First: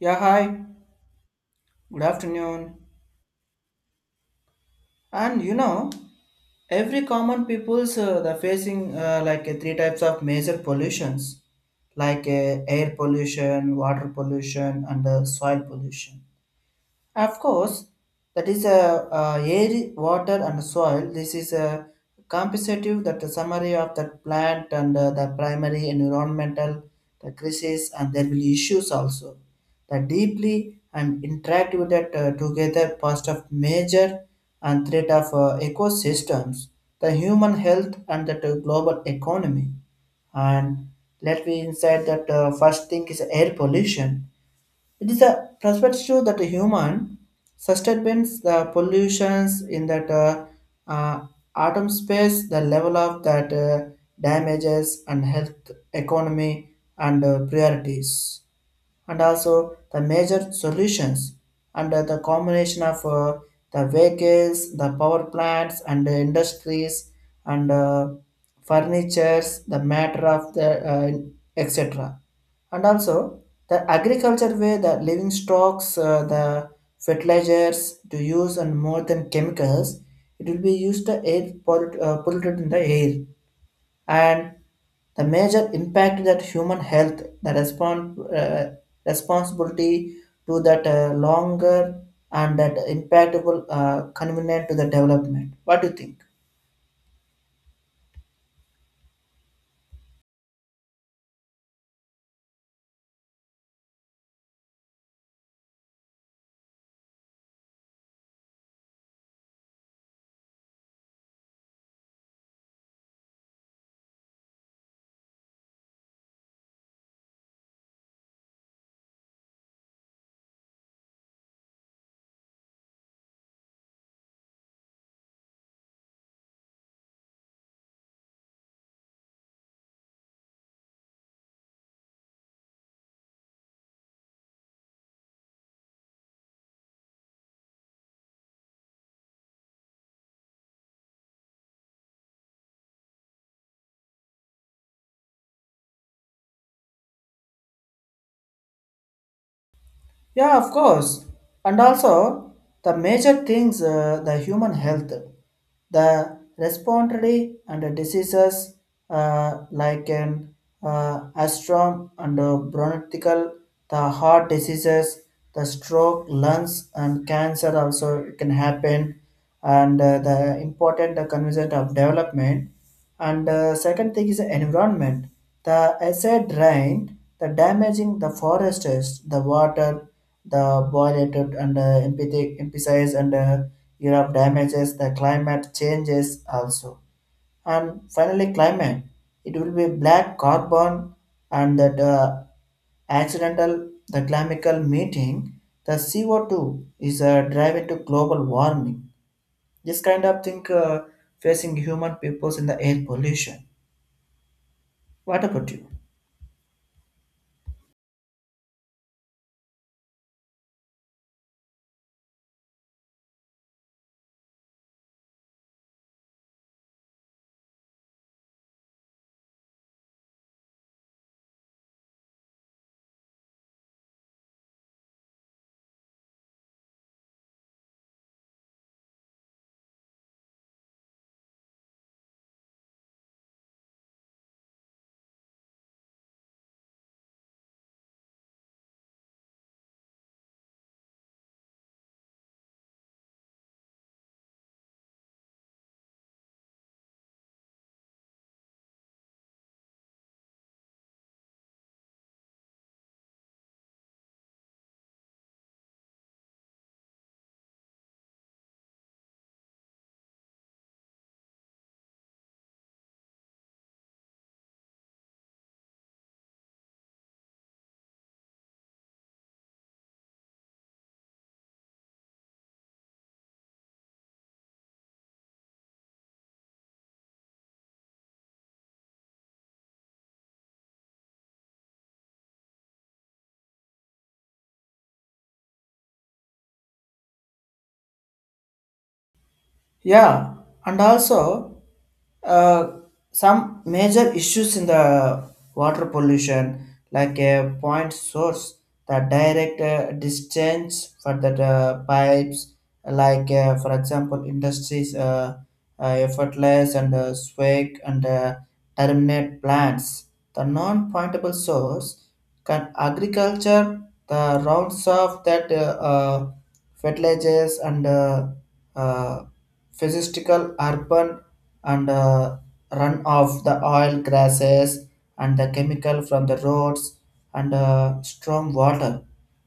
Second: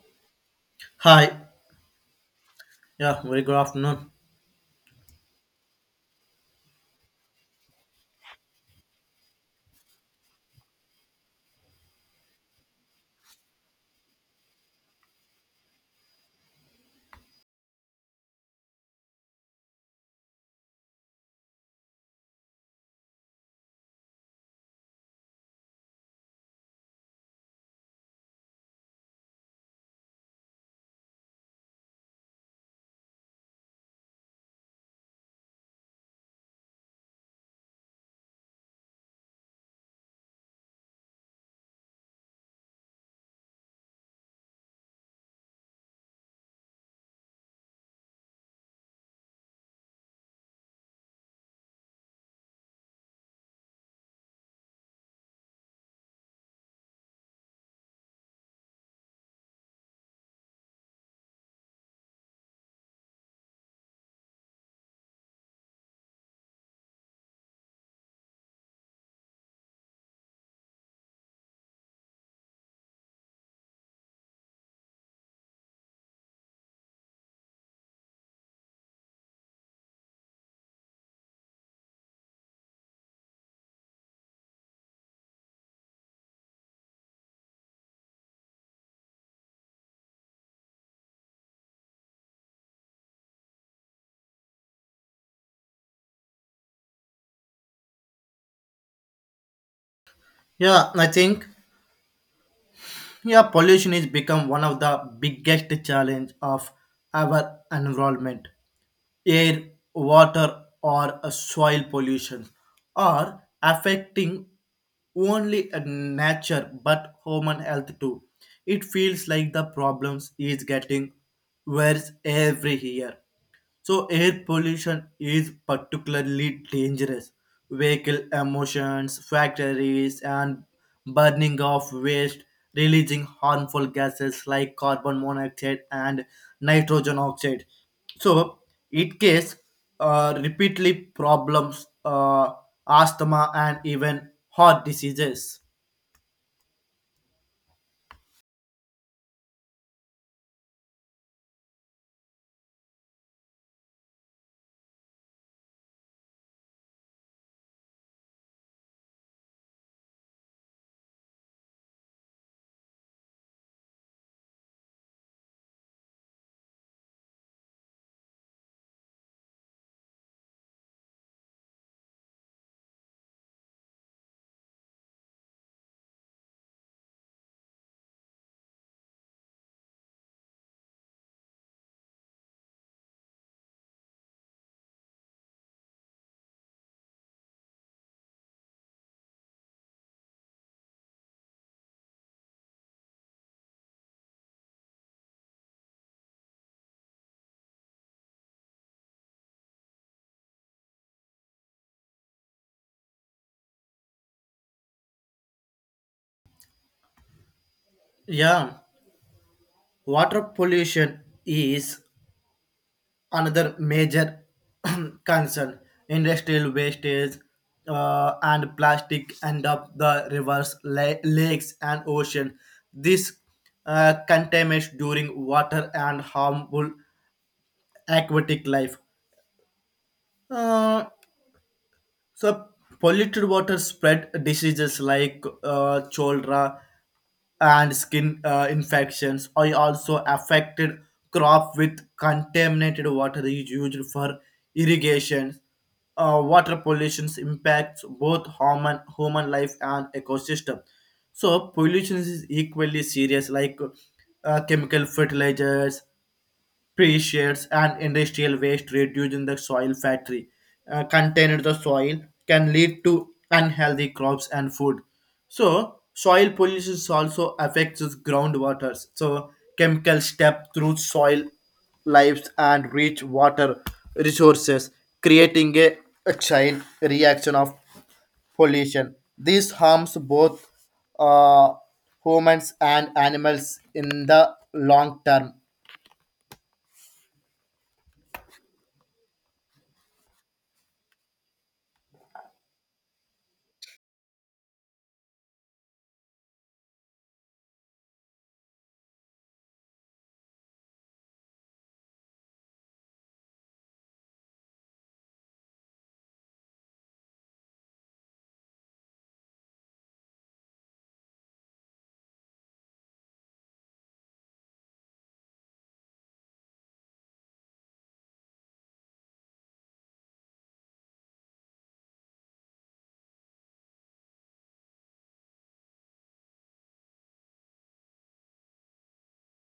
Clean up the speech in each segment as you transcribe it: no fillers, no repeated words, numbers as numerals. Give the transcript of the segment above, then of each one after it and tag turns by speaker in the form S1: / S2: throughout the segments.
S1: Yeah, hi.
S2: Hi.
S1: Good afternoon.
S2: Yeah, very good afternoon.
S1: And you know, every common people's the facing like three types of major pollutions, like air pollution, water pollution, and soil pollution. Of course, that is air, water, and soil. This is a compensative that the summary of that plant and the primary environmental the crisis, and there will be issues also. The deeply and interact with that together past of major and threat of ecosystems, the human health, and the global economy. And let me inside that first thing is air pollution, it is a perspective that a human sustains the pollutions in that uh, atom space, the level of that damages and health, economy, and priorities and also the major solutions under the combination of the vehicles, the power plants, and the industries, and furnitures, the matter of the etc. And also the agriculture way the living stocks, the fertilizers to use and more than chemicals, it will be used to air polluted in the air and the major impact that human health, the responsibility to that longer and that impactable convenient to the development. What do you think?
S2: Yeah, I think yeah, pollution is become one of the biggest challenge of our environment. Air, water, or soil pollution are affecting only nature but human health too. It feels like the problems is getting worse every year. So air pollution is particularly dangerous. Vehicle emissions, factories, and burning of waste, releasing harmful gases like carbon monoxide and nitrogen oxide. So it case repeatedly problems, asthma, and even heart diseases.
S1: Yeah, of course. And also, the major things the human health, the respiratory and the diseases like an astrum and bronchial, the heart diseases, the stroke, lungs, and cancer also can happen. And the important concept of development and second thing is the environment. The acid rain, the damaging the forests, the water, the violated and emphasize and Europe damages the climate changes also. And finally, climate. It will be black carbon and that accidental the chemical meeting. The CO2 is driving to global warming. This kind of thing facing human peoples in the air pollution. What about you?
S2: Yeah, water pollution is another major concern, industrial wastage and plastic end up the rivers lakes and ocean. This contaminates during water and harmful aquatic life. Uh, So polluted water spread diseases like cholera and skin infections. I also affected crop with contaminated water is used for irrigation. Water pollution impacts both human life and ecosystem. So pollution is equally serious, like chemical fertilizers pre-shares and industrial waste reduced in the soil factory contained the soil can lead to unhealthy crops and food. So soil pollution also affects its groundwaters. So chemicals step through soil lives and reach water resources, creating a chain reaction of pollution. This harms both uh, humans and animals in the long term.
S1: Yeah, and also Uh, some major issues in the water pollution, like a point source, the direct discharge for the pipes, like for example, industries, effortless and swag and terminate plants. The non-pointable source can agriculture, the rounds of that uh, fertilizers and uh, physical urban and run off the oil grasses and the chemical from the roads and storm water.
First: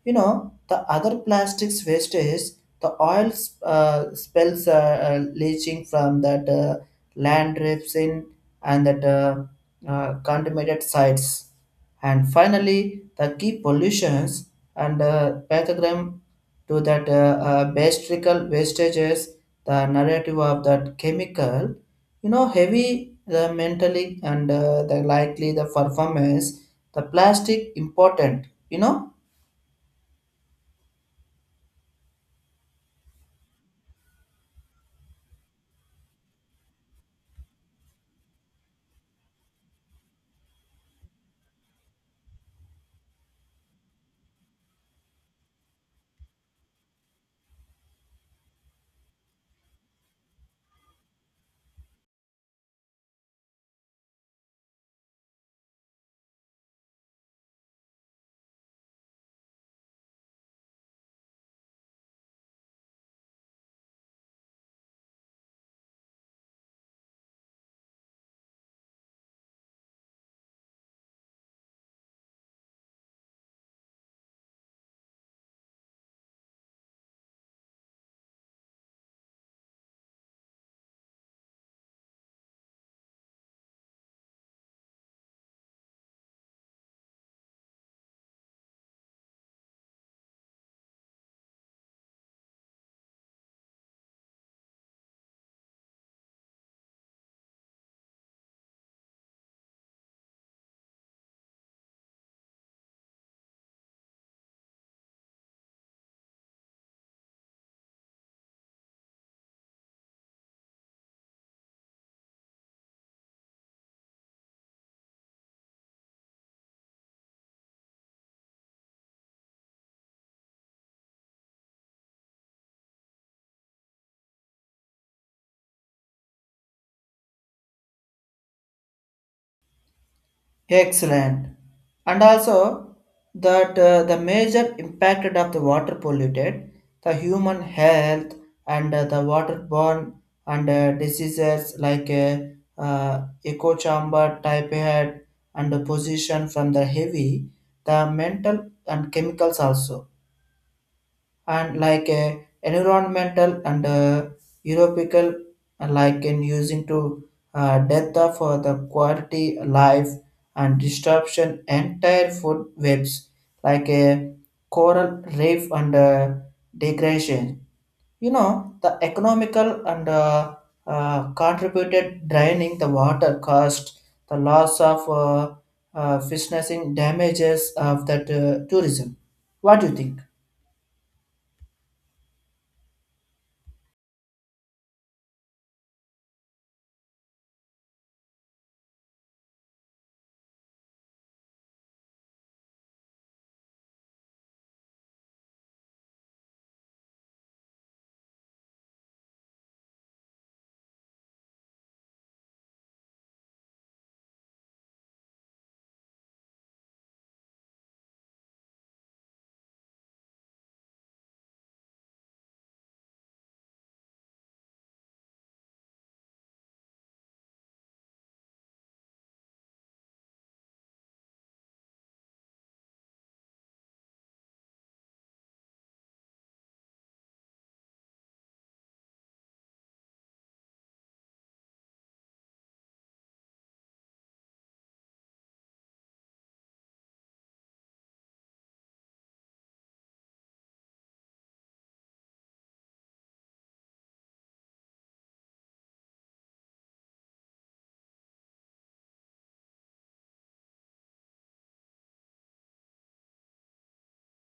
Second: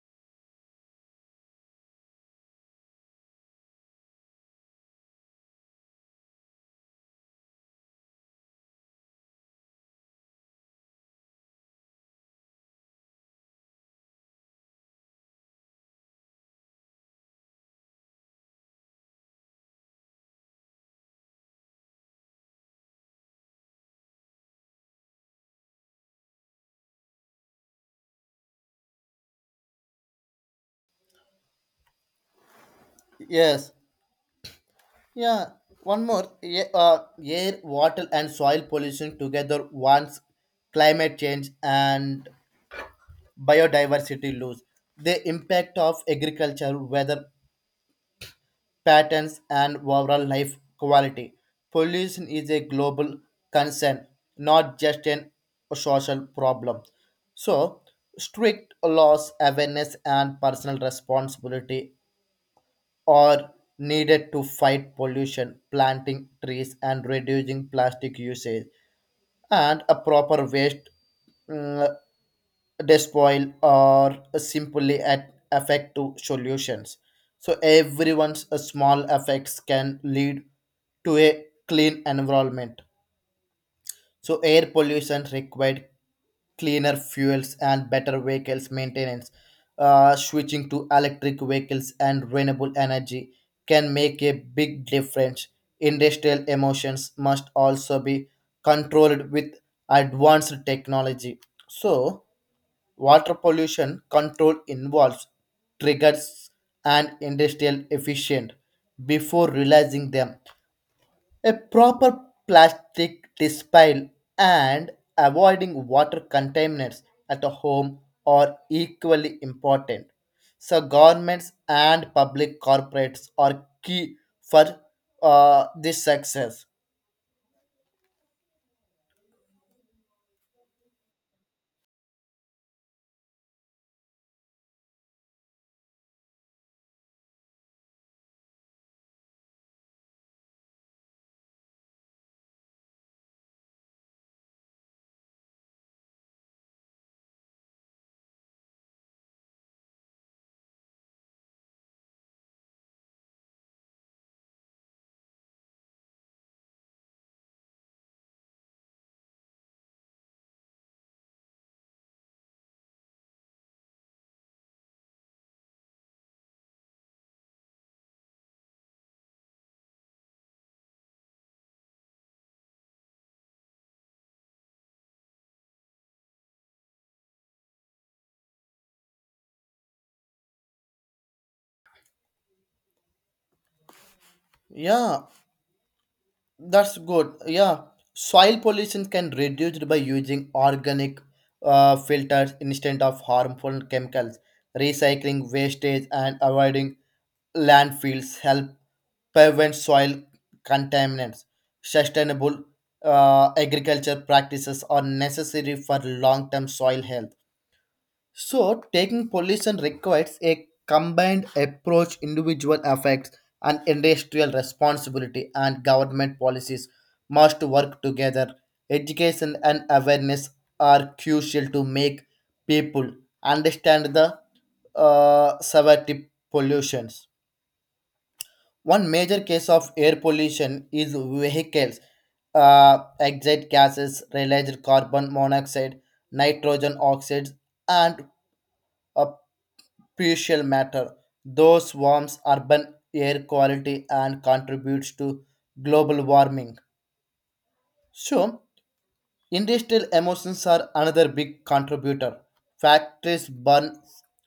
S1: You know, the other plastics waste is the oil spills leaching from that land rifts in and that contaminated sites. And finally, the key pollutions and pathogram to that basic wastages, the narrative of that chemical, you know, heavy, the mentally and the likely the performance the plastic important, you know.
S2: Yes. Yeah, one more. Yeah, air, water, and soil pollution together once climate change and biodiversity lose. The impact of agriculture, weather patterns, and overall life quality. Pollution is a global concern, not just an social problem. So, strict laws, awareness, and personal responsibility are needed to fight pollution, planting trees and reducing plastic usage, and a proper waste mm, despoil are simply at effective solutions. So everyone's small effects can lead to a clean environment. So air pollution required cleaner fuels and better vehicles maintenance. Switching to electric vehicles and renewable energy can make a big difference. Industrial emissions must also be controlled with advanced technology. So, water pollution control involves triggers and industrial efficient before realizing them. A proper plastic disposal and avoiding water contaminants at the home are equally important. So governments and public corporates are key for this success.
S1: Excellent. And also that the major impact of the water polluted the human health and the waterborne and diseases like uh, echo chamber type head and the position from the heavy the mental and chemicals also and like environmental and European like in using to death of the quality life and disruption entire food webs like a coral reef and degradation. You know the economical and contributed draining the water cost, the loss of fishing damages of that tourism. What do you think?
S2: Yeah, that's good. Yeah, soil pollution can reduce by using organic filters instead of harmful chemicals. Recycling wastage and avoiding landfills help prevent soil contaminants. Sustainable agriculture practices are necessary for long-term soil health. So, taking pollution requires a combined approach, individual effects, and industrial responsibility, and government policies must work together. Education and awareness are crucial to make people understand the severity pollutions. One major case of air pollution is vehicles, exit gases, released carbon monoxide, nitrogen oxides, and uh, crucial matter. Those warms urban air quality and contributes to global warming. So, industrial emissions are another big contributor. Factories burn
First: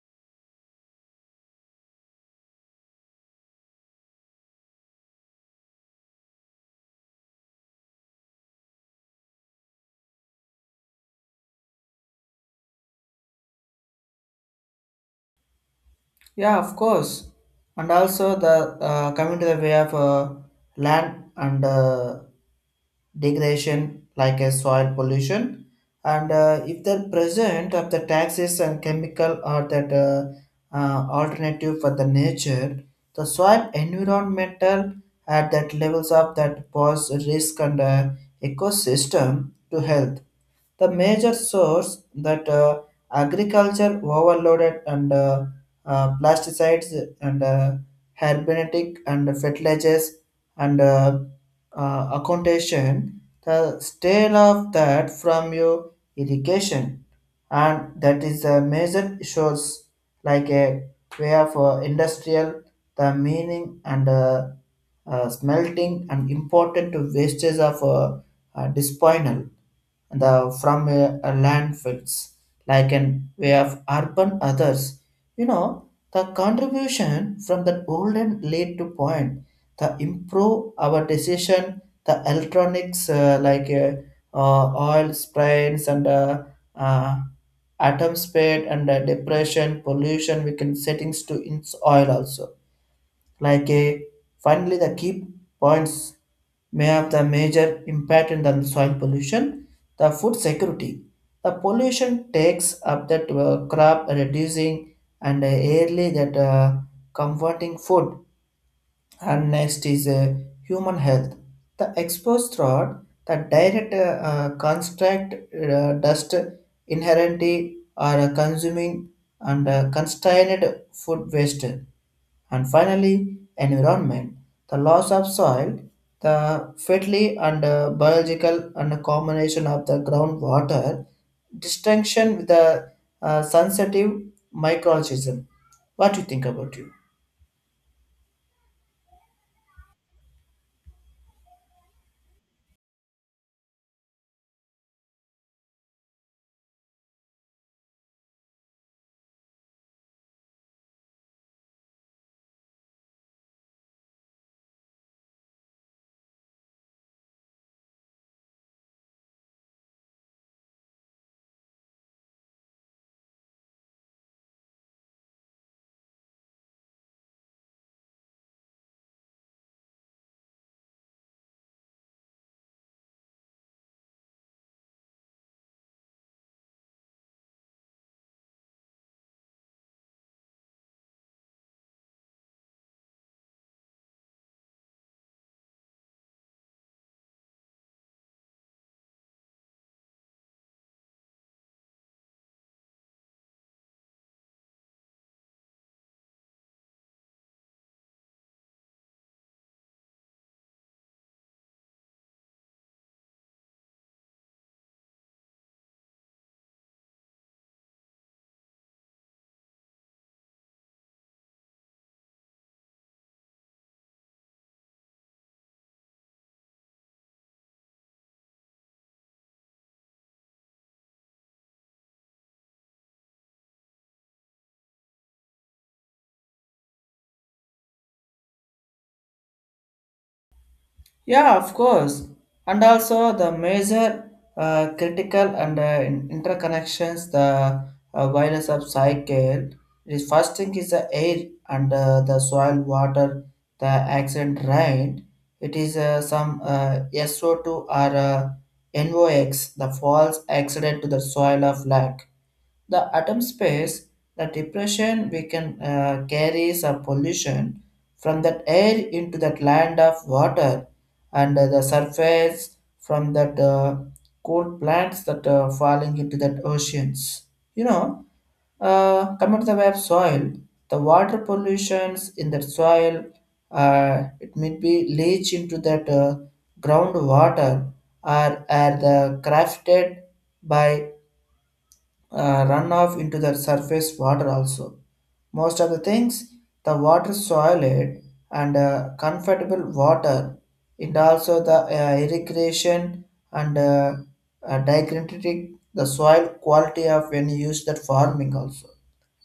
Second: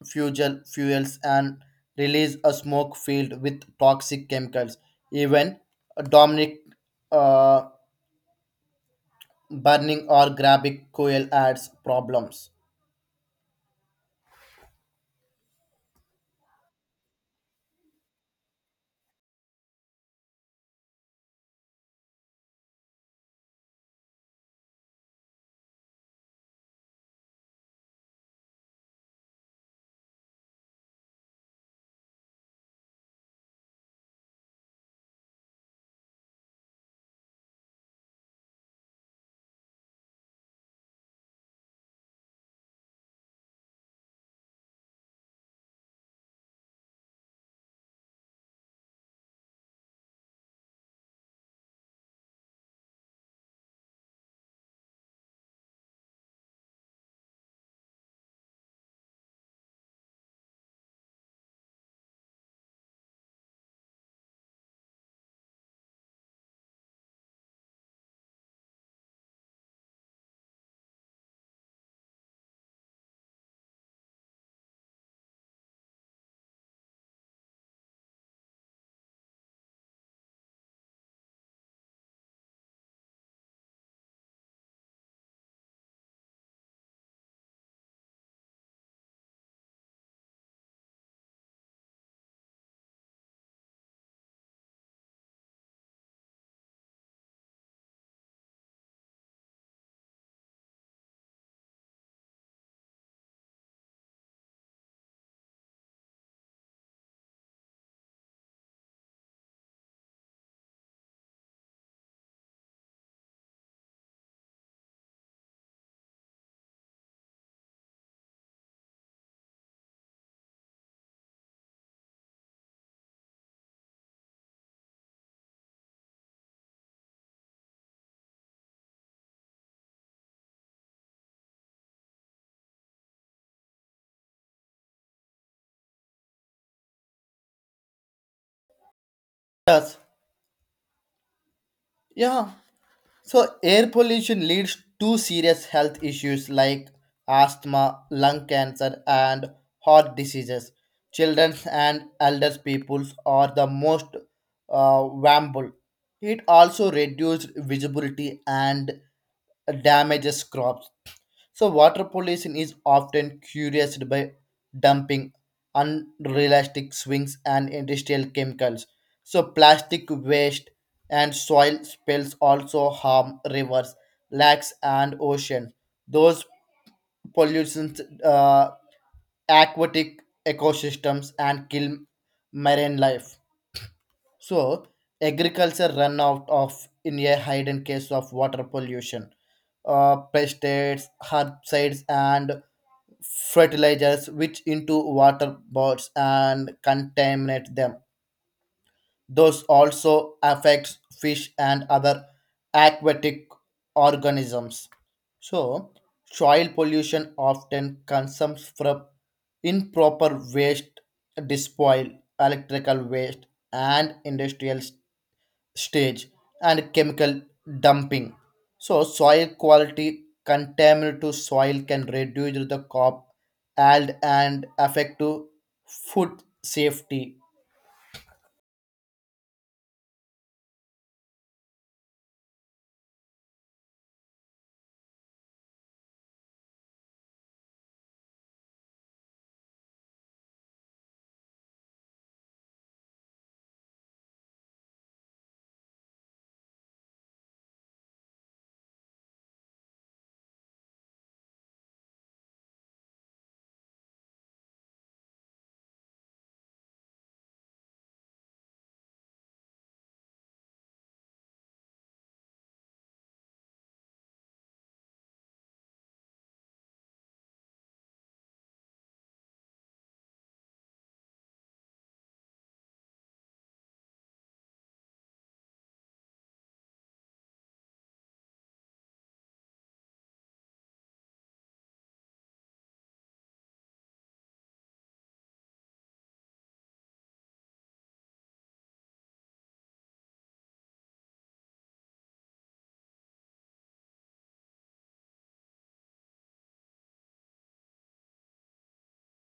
S2: fuel fuels and release a smoke filled with toxic chemicals. Even Dominic uh, burning or grabbing coil adds problems.
S1: Yeah, of course. And also the coming to the way of land and degradation like a soil pollution and if the present of the taxes and chemical or that alternative for the nature the soil environmental at that levels of that pose risk and ecosystem to health, the major source that agriculture overloaded and plasticides and herbetic and fertilizers and accountation the state of that from your irrigation and that is a major shows like a way of industrial the meaning and smelting and important wastage of dysponal and the from a landfills like an way of urban others, you know, the contribution from that golden lead to point the improve our decision the electronics like uh, oil sprains and uh, atom spade and depression pollution we can settings to in oil also like a finally the key points may have the major impact in the soil pollution, the food security. The pollution takes up that crop reducing and early that comforting food and next is human health. The exposed rod, the direct construct dust inherently are consuming and constrained food waste. And finally, environment. The loss of soil, the fatally and biological and combination of the groundwater, distinction with the sensitive microorganism. What do you think about you?
S2: Yes, yeah. So, air pollution leads to serious health issues like asthma, lung cancer, and heart diseases. Children and elders peoples are the most vulnerable. It also reduces visibility and damages crops. So, water pollution is often cured by dumping unrealistic swings and industrial chemicals. So, plastic waste and soil spills also harm rivers, lakes, and oceans. Those pollutants aquatic ecosystems and kill marine life. So, agriculture run out of in a hidden case of water pollution. Pesticides, herbicides, and fertilizers which into water bodies and contaminate them. Those also affects fish and other aquatic organisms. So, soil pollution often comes from improper waste, disposal, electrical waste, and industrial stage and chemical dumping. So soil quality contaminant to soil can reduce the crop yield and affect to food safety.
S1: Yeah, of course. And also the major critical and interconnections, the virus of cycle. The first thing is the air and the soil, water, the accident rain. It is some SO2 or NOx, the false accident to the soil of lake the atom space, the depression we can carry some pollution from that air into that land of water and the surface from that cool plants that are falling into that oceans. You know, come to the web soil, the water pollutions in that soil, it may be leach into that groundwater or are the crafted by run off into the surface water also. Most of the things, the water soiled and comfortable water, it also the irrigation and diagnostic the soil quality of when you use that farming also.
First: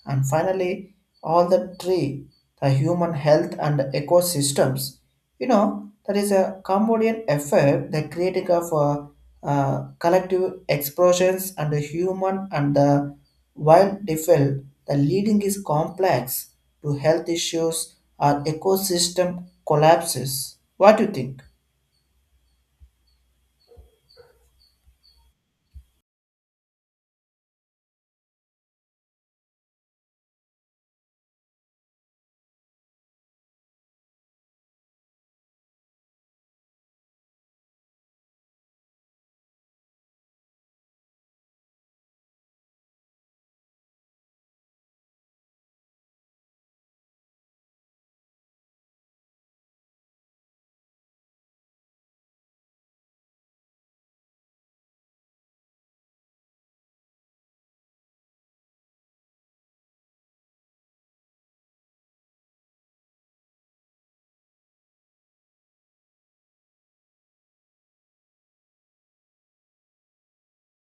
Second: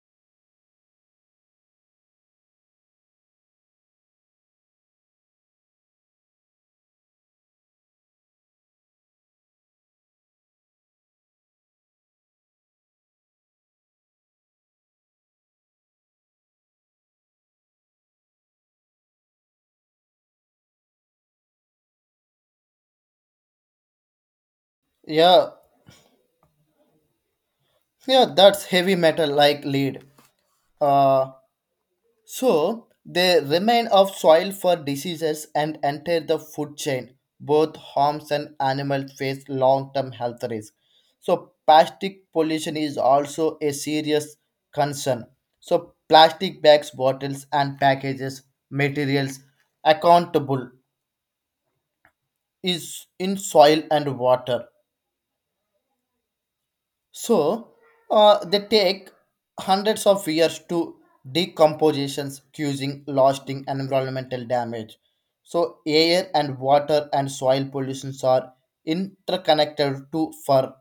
S1: And finally, all the tree, the human health and ecosystems. You know, that is a Cambodian effect, the creating of collective explosions and the human and the wild defil. The leading is complex to health issues or ecosystem collapses. What do you think?
S2: Yeah, yeah, that's heavy metal like lead. Uh, So they remain of soil for diseases and enter the food chain. Both homes and animals face long-term health risks. So plastic pollution is also a serious concern. So plastic bags, bottles, and packages materials accountable is in soil and water. So they take hundreds of years to decompositions, causing lasting environmental damage. So air and water and soil pollutions are interconnected to for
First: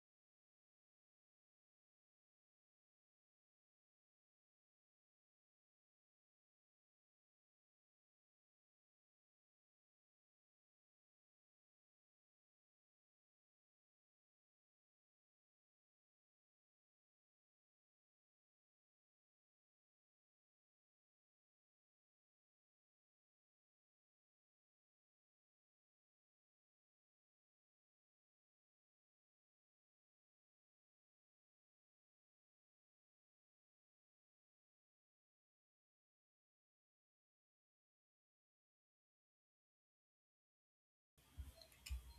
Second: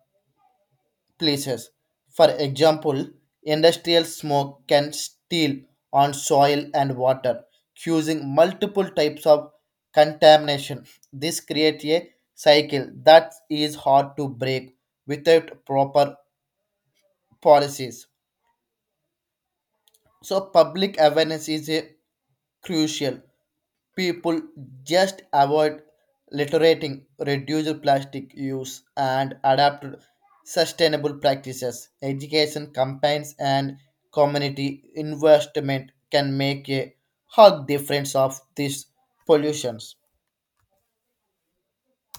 S2: places. For example, industrial smoke can steal on soil and water, causing multiple types of contamination. This creates a cycle that is hard to break without proper policies. So public awareness is a crucial. People just avoid littering, reduce plastic use, and adapt sustainable practices. Education campaigns and community investment can make a hug difference of these pollutions.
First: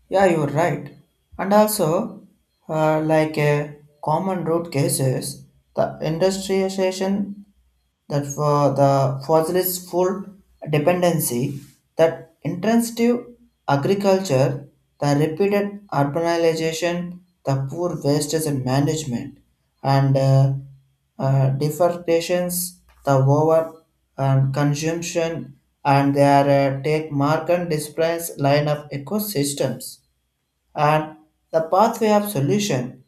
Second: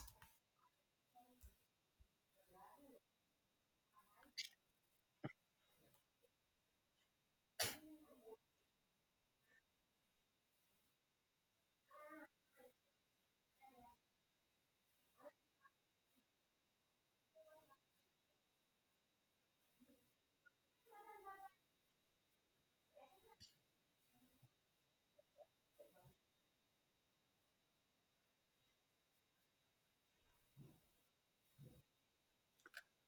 S1: Yeah, you're right. And also, like common root cases, the industrialization that for the fossil's full dependency, that intensive agriculture, the repeated urbanization, the poor wastage and management, and deforestations, the over and consumption, and their take mark and displace line of ecosystems and the pathway of solution,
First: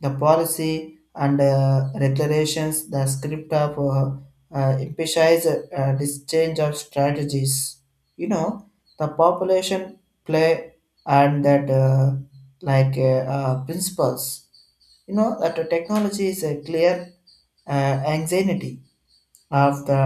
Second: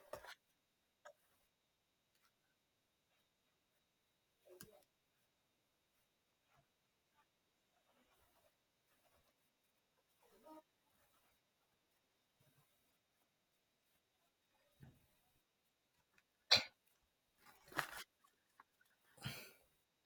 S1: the policy and regulations, the script of emphasize this change of strategies. You know, the population play and that like principles. You know that the technology is a clear anxiety of the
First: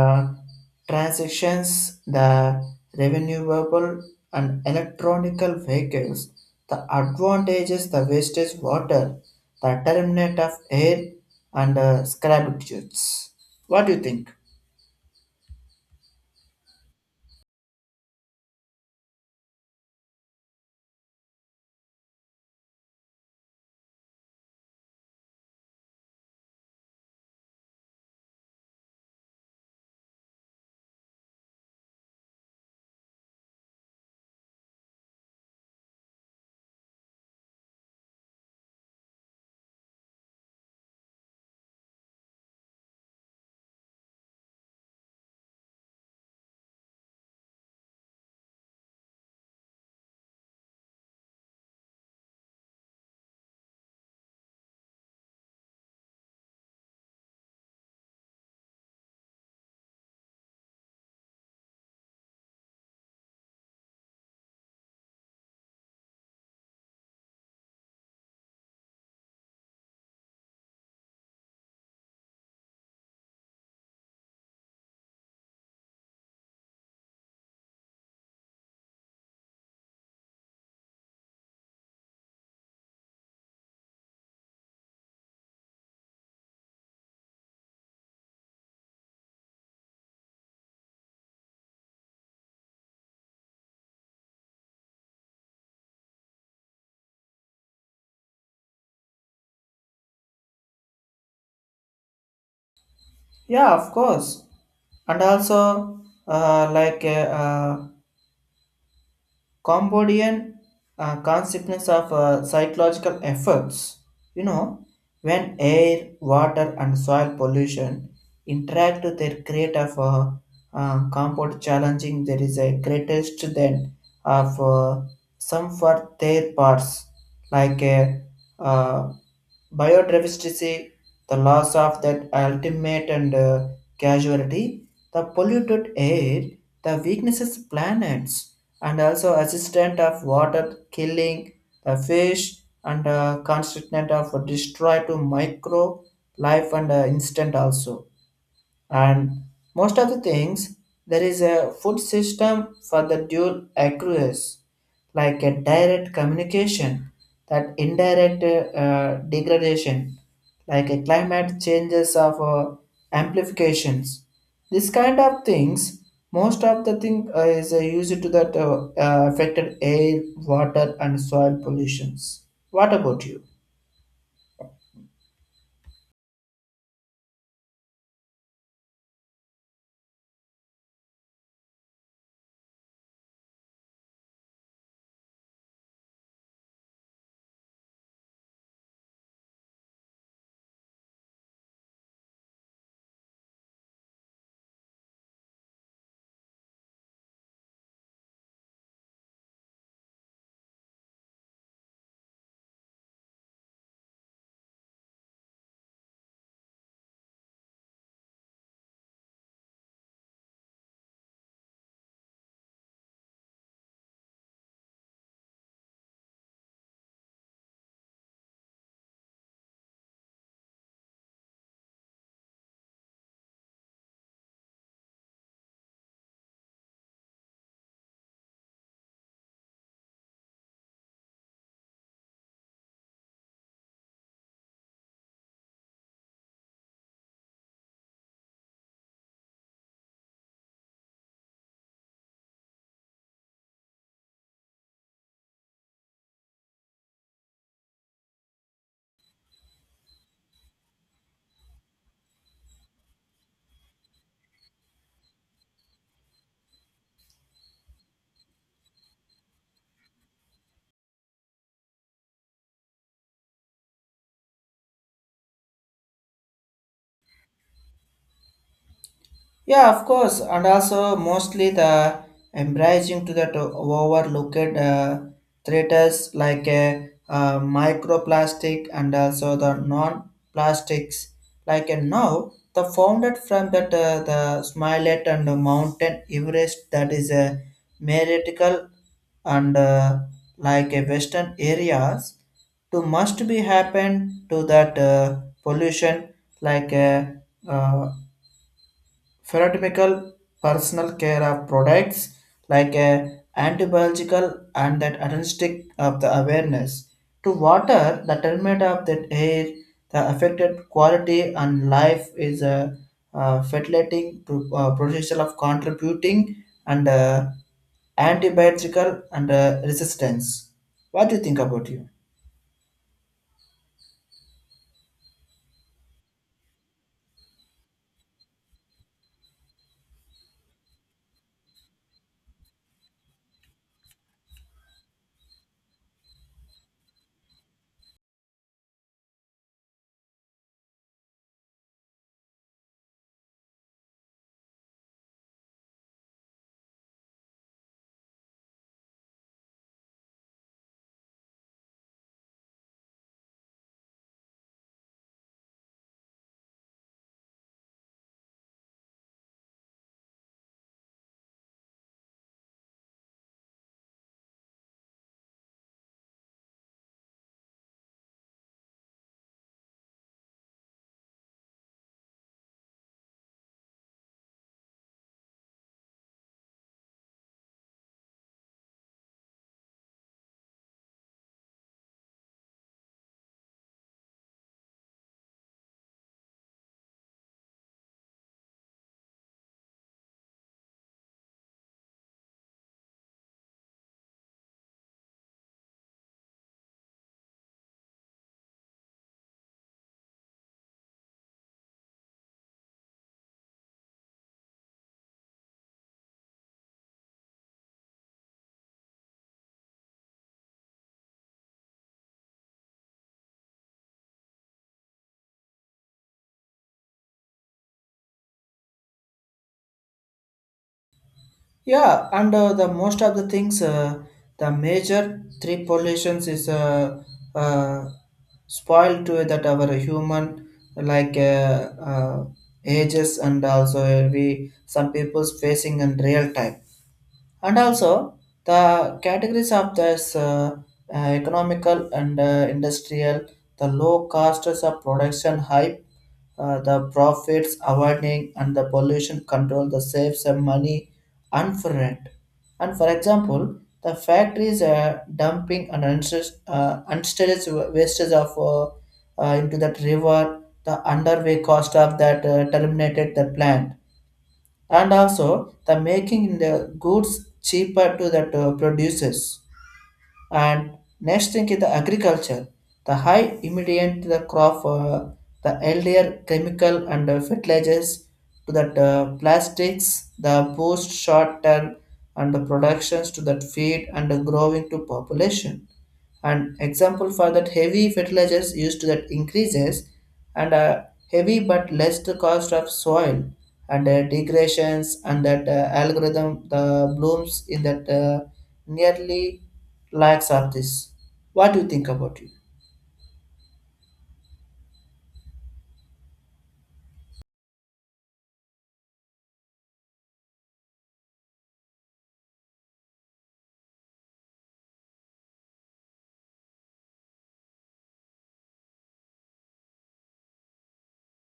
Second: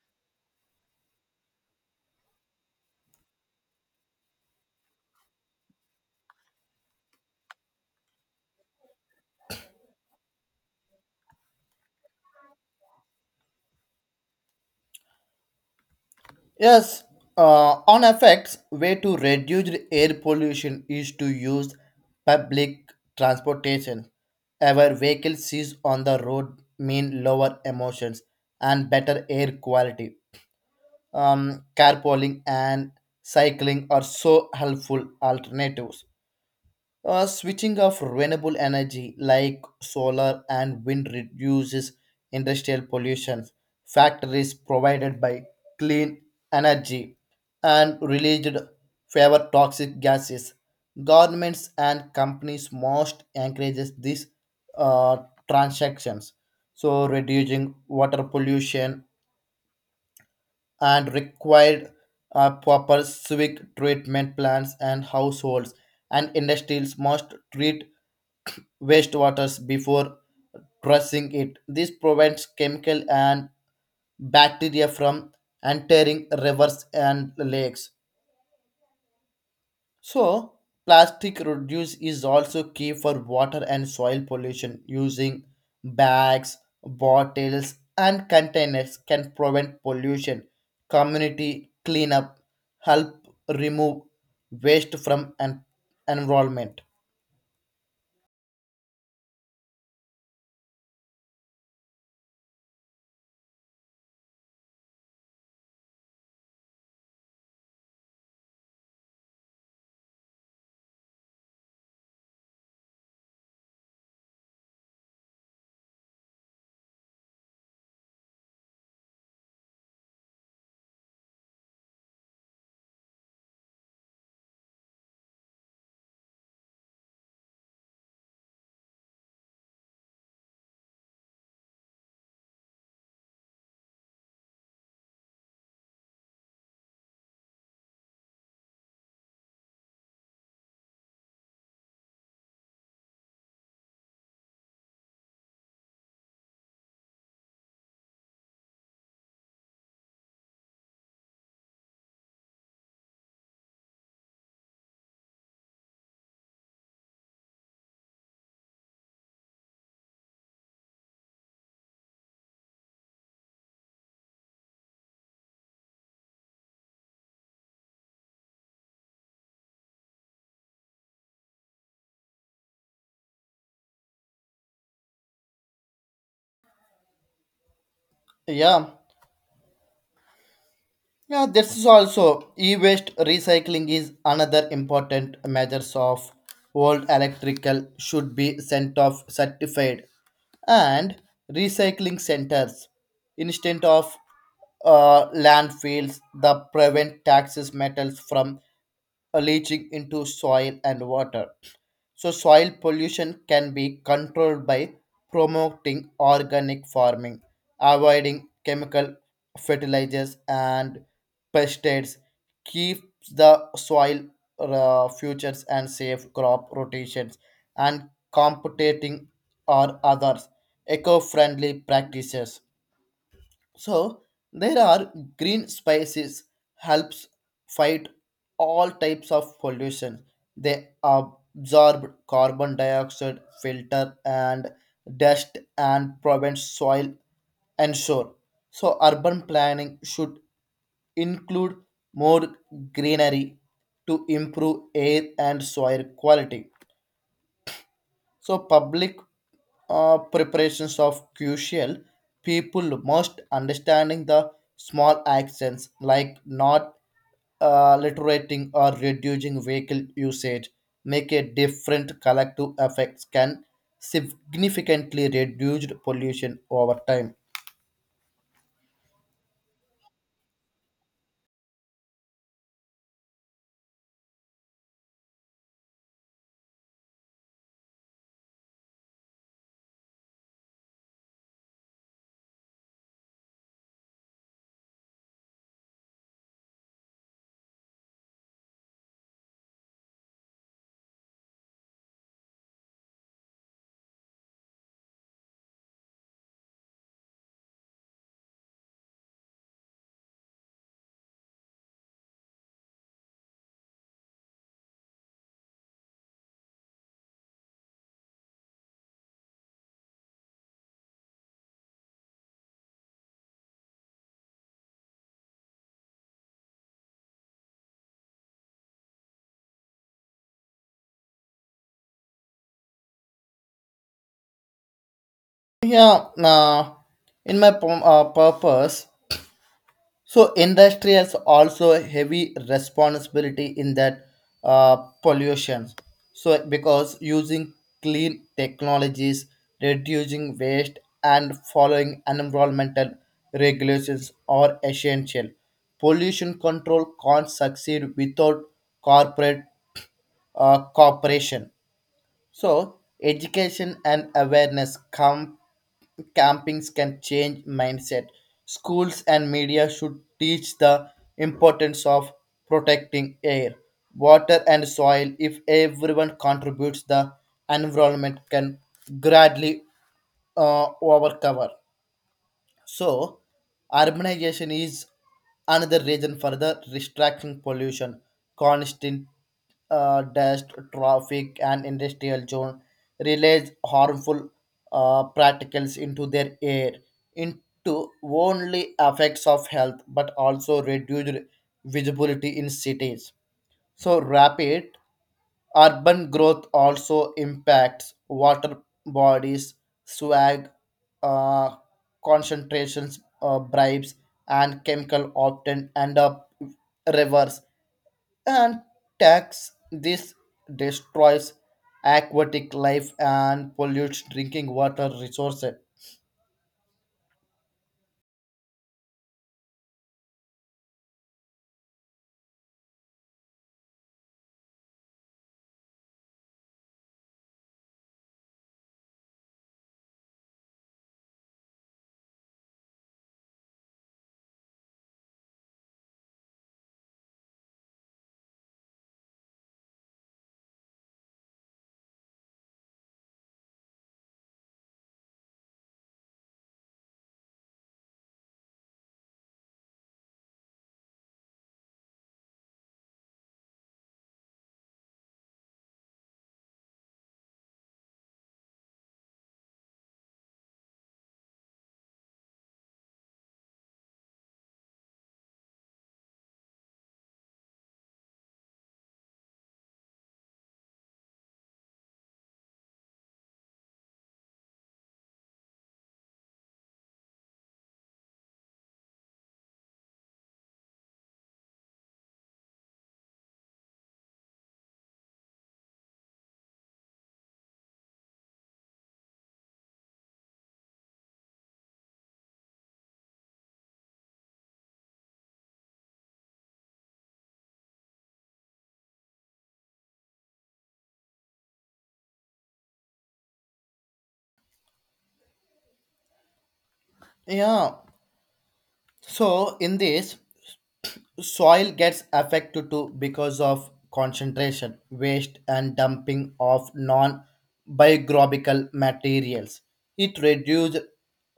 S1: transactions, the renewable and electronical vehicles, the advantages, the wastage water, the terminate of air and scrapbooks. What do you think?
S2: Yes, on effects, way to reduce air pollution is to use public transportation. Our vehicle sees on the road mean lower emissions and better air quality. Carpooling and cycling are so helpful alternatives. Switching off renewable energy like solar and wind reduces industrial pollution. Factories provided by clean energy and released favor toxic gases. Governments and companies most encourages these uh, transactions. So reducing water pollution and required proper civic treatment plants, and households and industries must treat wastewaters before processing it. This prevents chemical and bacteria from entering rivers and lakes. So, plastic reduce is also key for water and soil pollution. Using bags, bottles, and containers can prevent pollution. Community cleanup help remove waste from an environment.
S1: Yeah, of course. And also, like Cambodian consequence of psychological efforts. You know, when air, water, and soil pollution interact, they create of compound challenging. There is a greatest then of some for their parts like a uh biodiversity, the loss of that ultimate and casualty, the polluted air, the weaknesses planets, and also assistant of water killing the fish and constituent of destroy to micro life and instant also and most of the things there is a food system for the dual accrues like a direct communication that indirect degradation like a climate changes of amplifications, this kind of things, most of the thing is used to that affected air water and soil pollutions. What about you?
S2: Yeah. Yeah, this is also e-waste recycling is another important measures of old electrical should be sent off certified and recycling centers instead of landfills that prevent taxes metals from leaching into soil and water. So, soil pollution can be controlled by promoting organic farming, avoiding chemical fertilizers and pesticides, keeps the soil futures and safe crop rotations, and competing or others eco-friendly practices. So there are green spices helps fight all types of pollution. They absorb carbon dioxide, filter and dust and prevent soil and shore. So urban planning should include more greenery to improve air and soil quality. So public preparations of crucial people must understanding the small actions like not literating or reducing vehicle usage make a different collective effects can significantly reduce pollution over time.
S1: Yeah, of course, and also mostly the embracing to that overlooked uh, threats like microplastic and also the non-plastics. Like now, the founded from that the Smilet and the Mountain Everest that is a meritical and like a western areas to must be happen to that pollution like uh, Pharmaceutical personal care of products like a antibiological and that anesthetic of the awareness to water the treatment of that air the affected quality and life is a fatalating to potential of contributing and antibiotical and resistance. What do you think about you?
S2: yeah uh, in my purpose, so industry has also heavy responsibility in that uh, pollution. So because using clean technologies, reducing waste, and following environmental regulations are essential. Pollution control can't succeed without corporate cooperation. So, education and awareness campings can change mindset. Schools and media should teach the importance of protecting air, water, and soil. If everyone contributes, the environment can gradually overcover. So, urbanization is another reason for the distracting pollution, constant dust, traffic, and industrial zone release harmful particles into their air, into only effects of health, but also reduced visibility in cities. So, rapid urban growth also impacts water bodies, swag, uh, concentrations, bribes, and chemical often end up rivers and tax. This destroys aquatic life and pollutes drinking water resources.
S1: Yeah, and the most of the things, the major three pollutions is uh, spoiled to that our human like ages and also we some people's facing in real time and also the categories of this economical and industrial the low costs of production hype the profits avoiding and the pollution control the save some money and for rent and for example the factories are dumping and unstaged wastage of into that river the underway cost of that terminated the plant and also the making the goods cheaper to the to producers. And next thing is the agriculture, the high immediate the crop, the earlier chemical and fertilizers to that plastics, the boost short term and the productions to that feed and the growing to population. An example for that heavy fertilizers used that increases and heavy but less the cost of soil and degradations and that algorithm the blooms in that nearly lacks of this. What do you think about it?
S2: Yeah. So in this soil gets affected too because of concentration, waste, and dumping of non biographical materials. It reduces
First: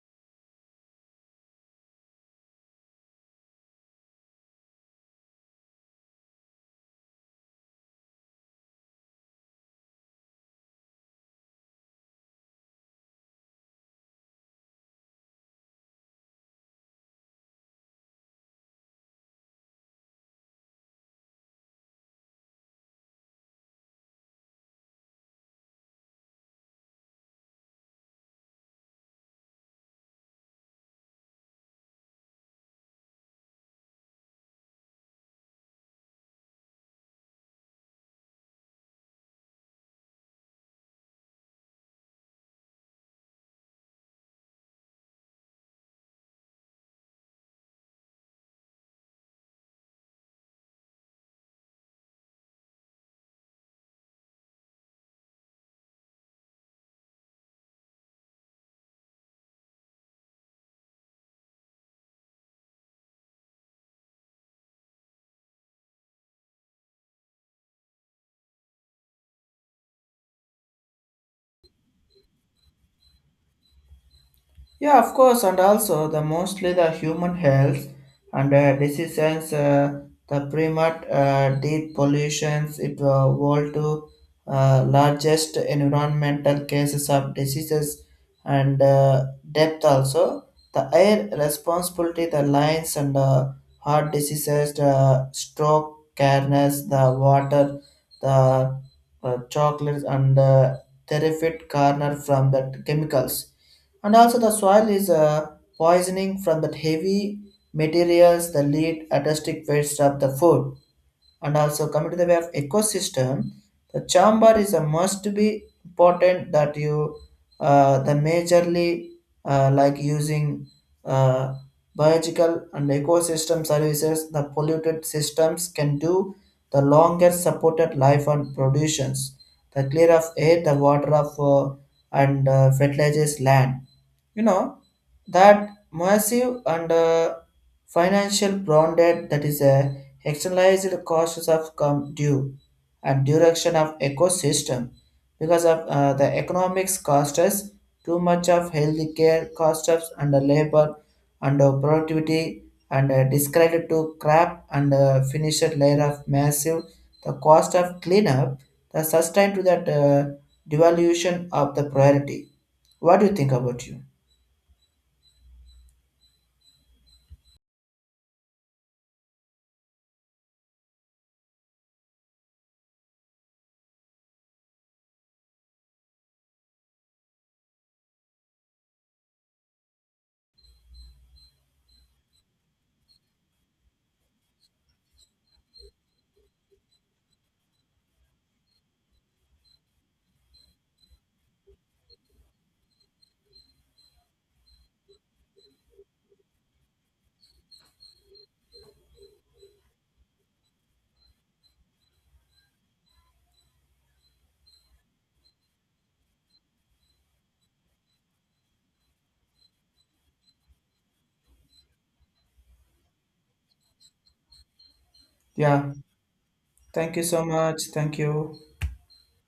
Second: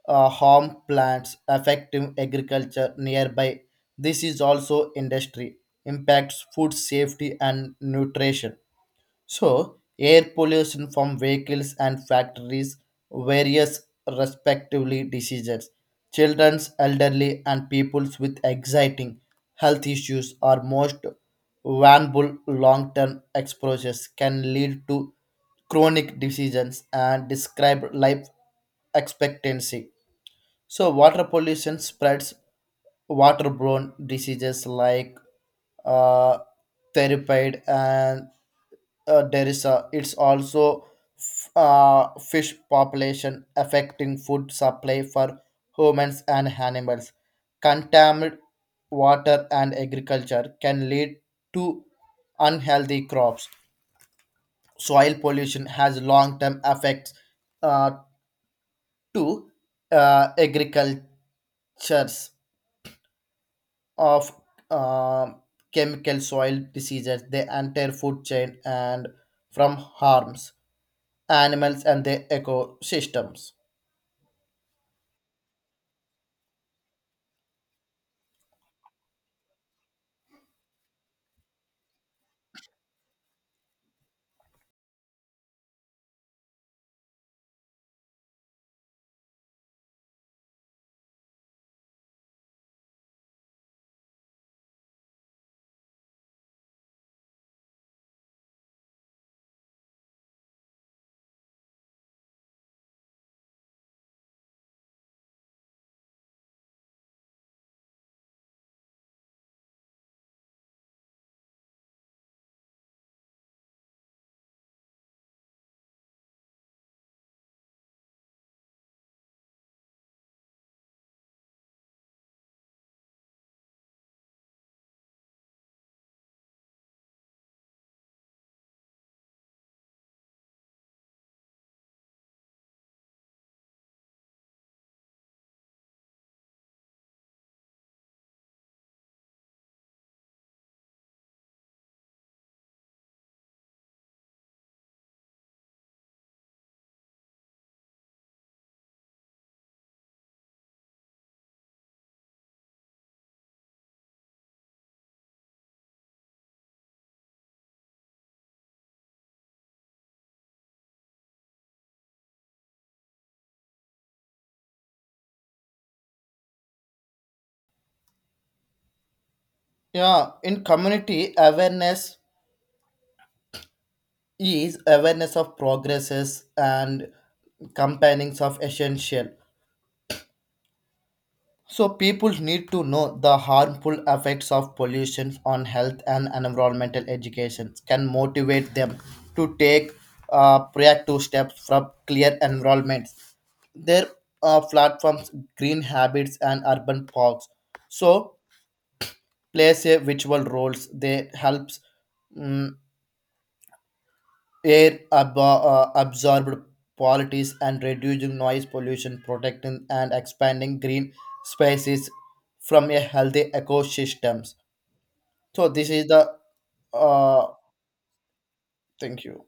S2: harm plants affecting agriculture nearby. This is also industry impacts food safety and nutrition. So, air pollution from vehicles and factories, various respectively diseases. Children's, elderly, and peoples with exciting health issues are most vulnerable. Long-term exposures can lead to chronic diseases and describe life expectancy. So, water pollution spreads waterborne diseases like uh, therapy and there is a, it's also fish population affecting food supply for humans and animals. Contaminated water and agriculture can lead to unhealthy crops. Soil pollution has long-term effects uh, to agricultures of uh, chemical soil diseases, the entire food chain, and from harms animals and their ecosystems.
S1: Yeah, of course, and also the mostly the human health and decisions, the primate deep pollutions, it world to largest environmental cases of diseases and depth also. The air responsibility, the lines and heart diseases, the stroke, carners, the water, the chocolates and terrific corner from the chemicals and also the soil is poisoning from that heavy materials the lead artistic waste of the food and also coming to the way of ecosystem the chamber is a must be important that you the majorly like using uh, biological and ecosystem services the polluted systems can do the longer supported life and productions the clear of air the water of and fertilizes land, you know, that massive and financial bonded that is a externalized costs of come due and direction of ecosystem because of the economics cost us too much of healthy care cost us and the labor and productivity and discredit to crap and finished layer of massive the cost of cleanup the sustain to that devaluation of the priority. What do you think about you?
S2: Yeah, in community awareness is awareness of progresses and companionings of essential. So people need to know the harmful effects of pollution on health and environmental education can motivate them to take proactive steps from clear environments. Their platforms, green habits, and urban parks. So plays a virtual roles. They helps mm, air absorbed qualities and reducing noise pollution, protecting and expanding green spaces from a healthy ecosystems. So this
S1: Yeah,
S2: is the
S1: thank you so
S2: uh,
S1: much. Thank you.
S2: thank you.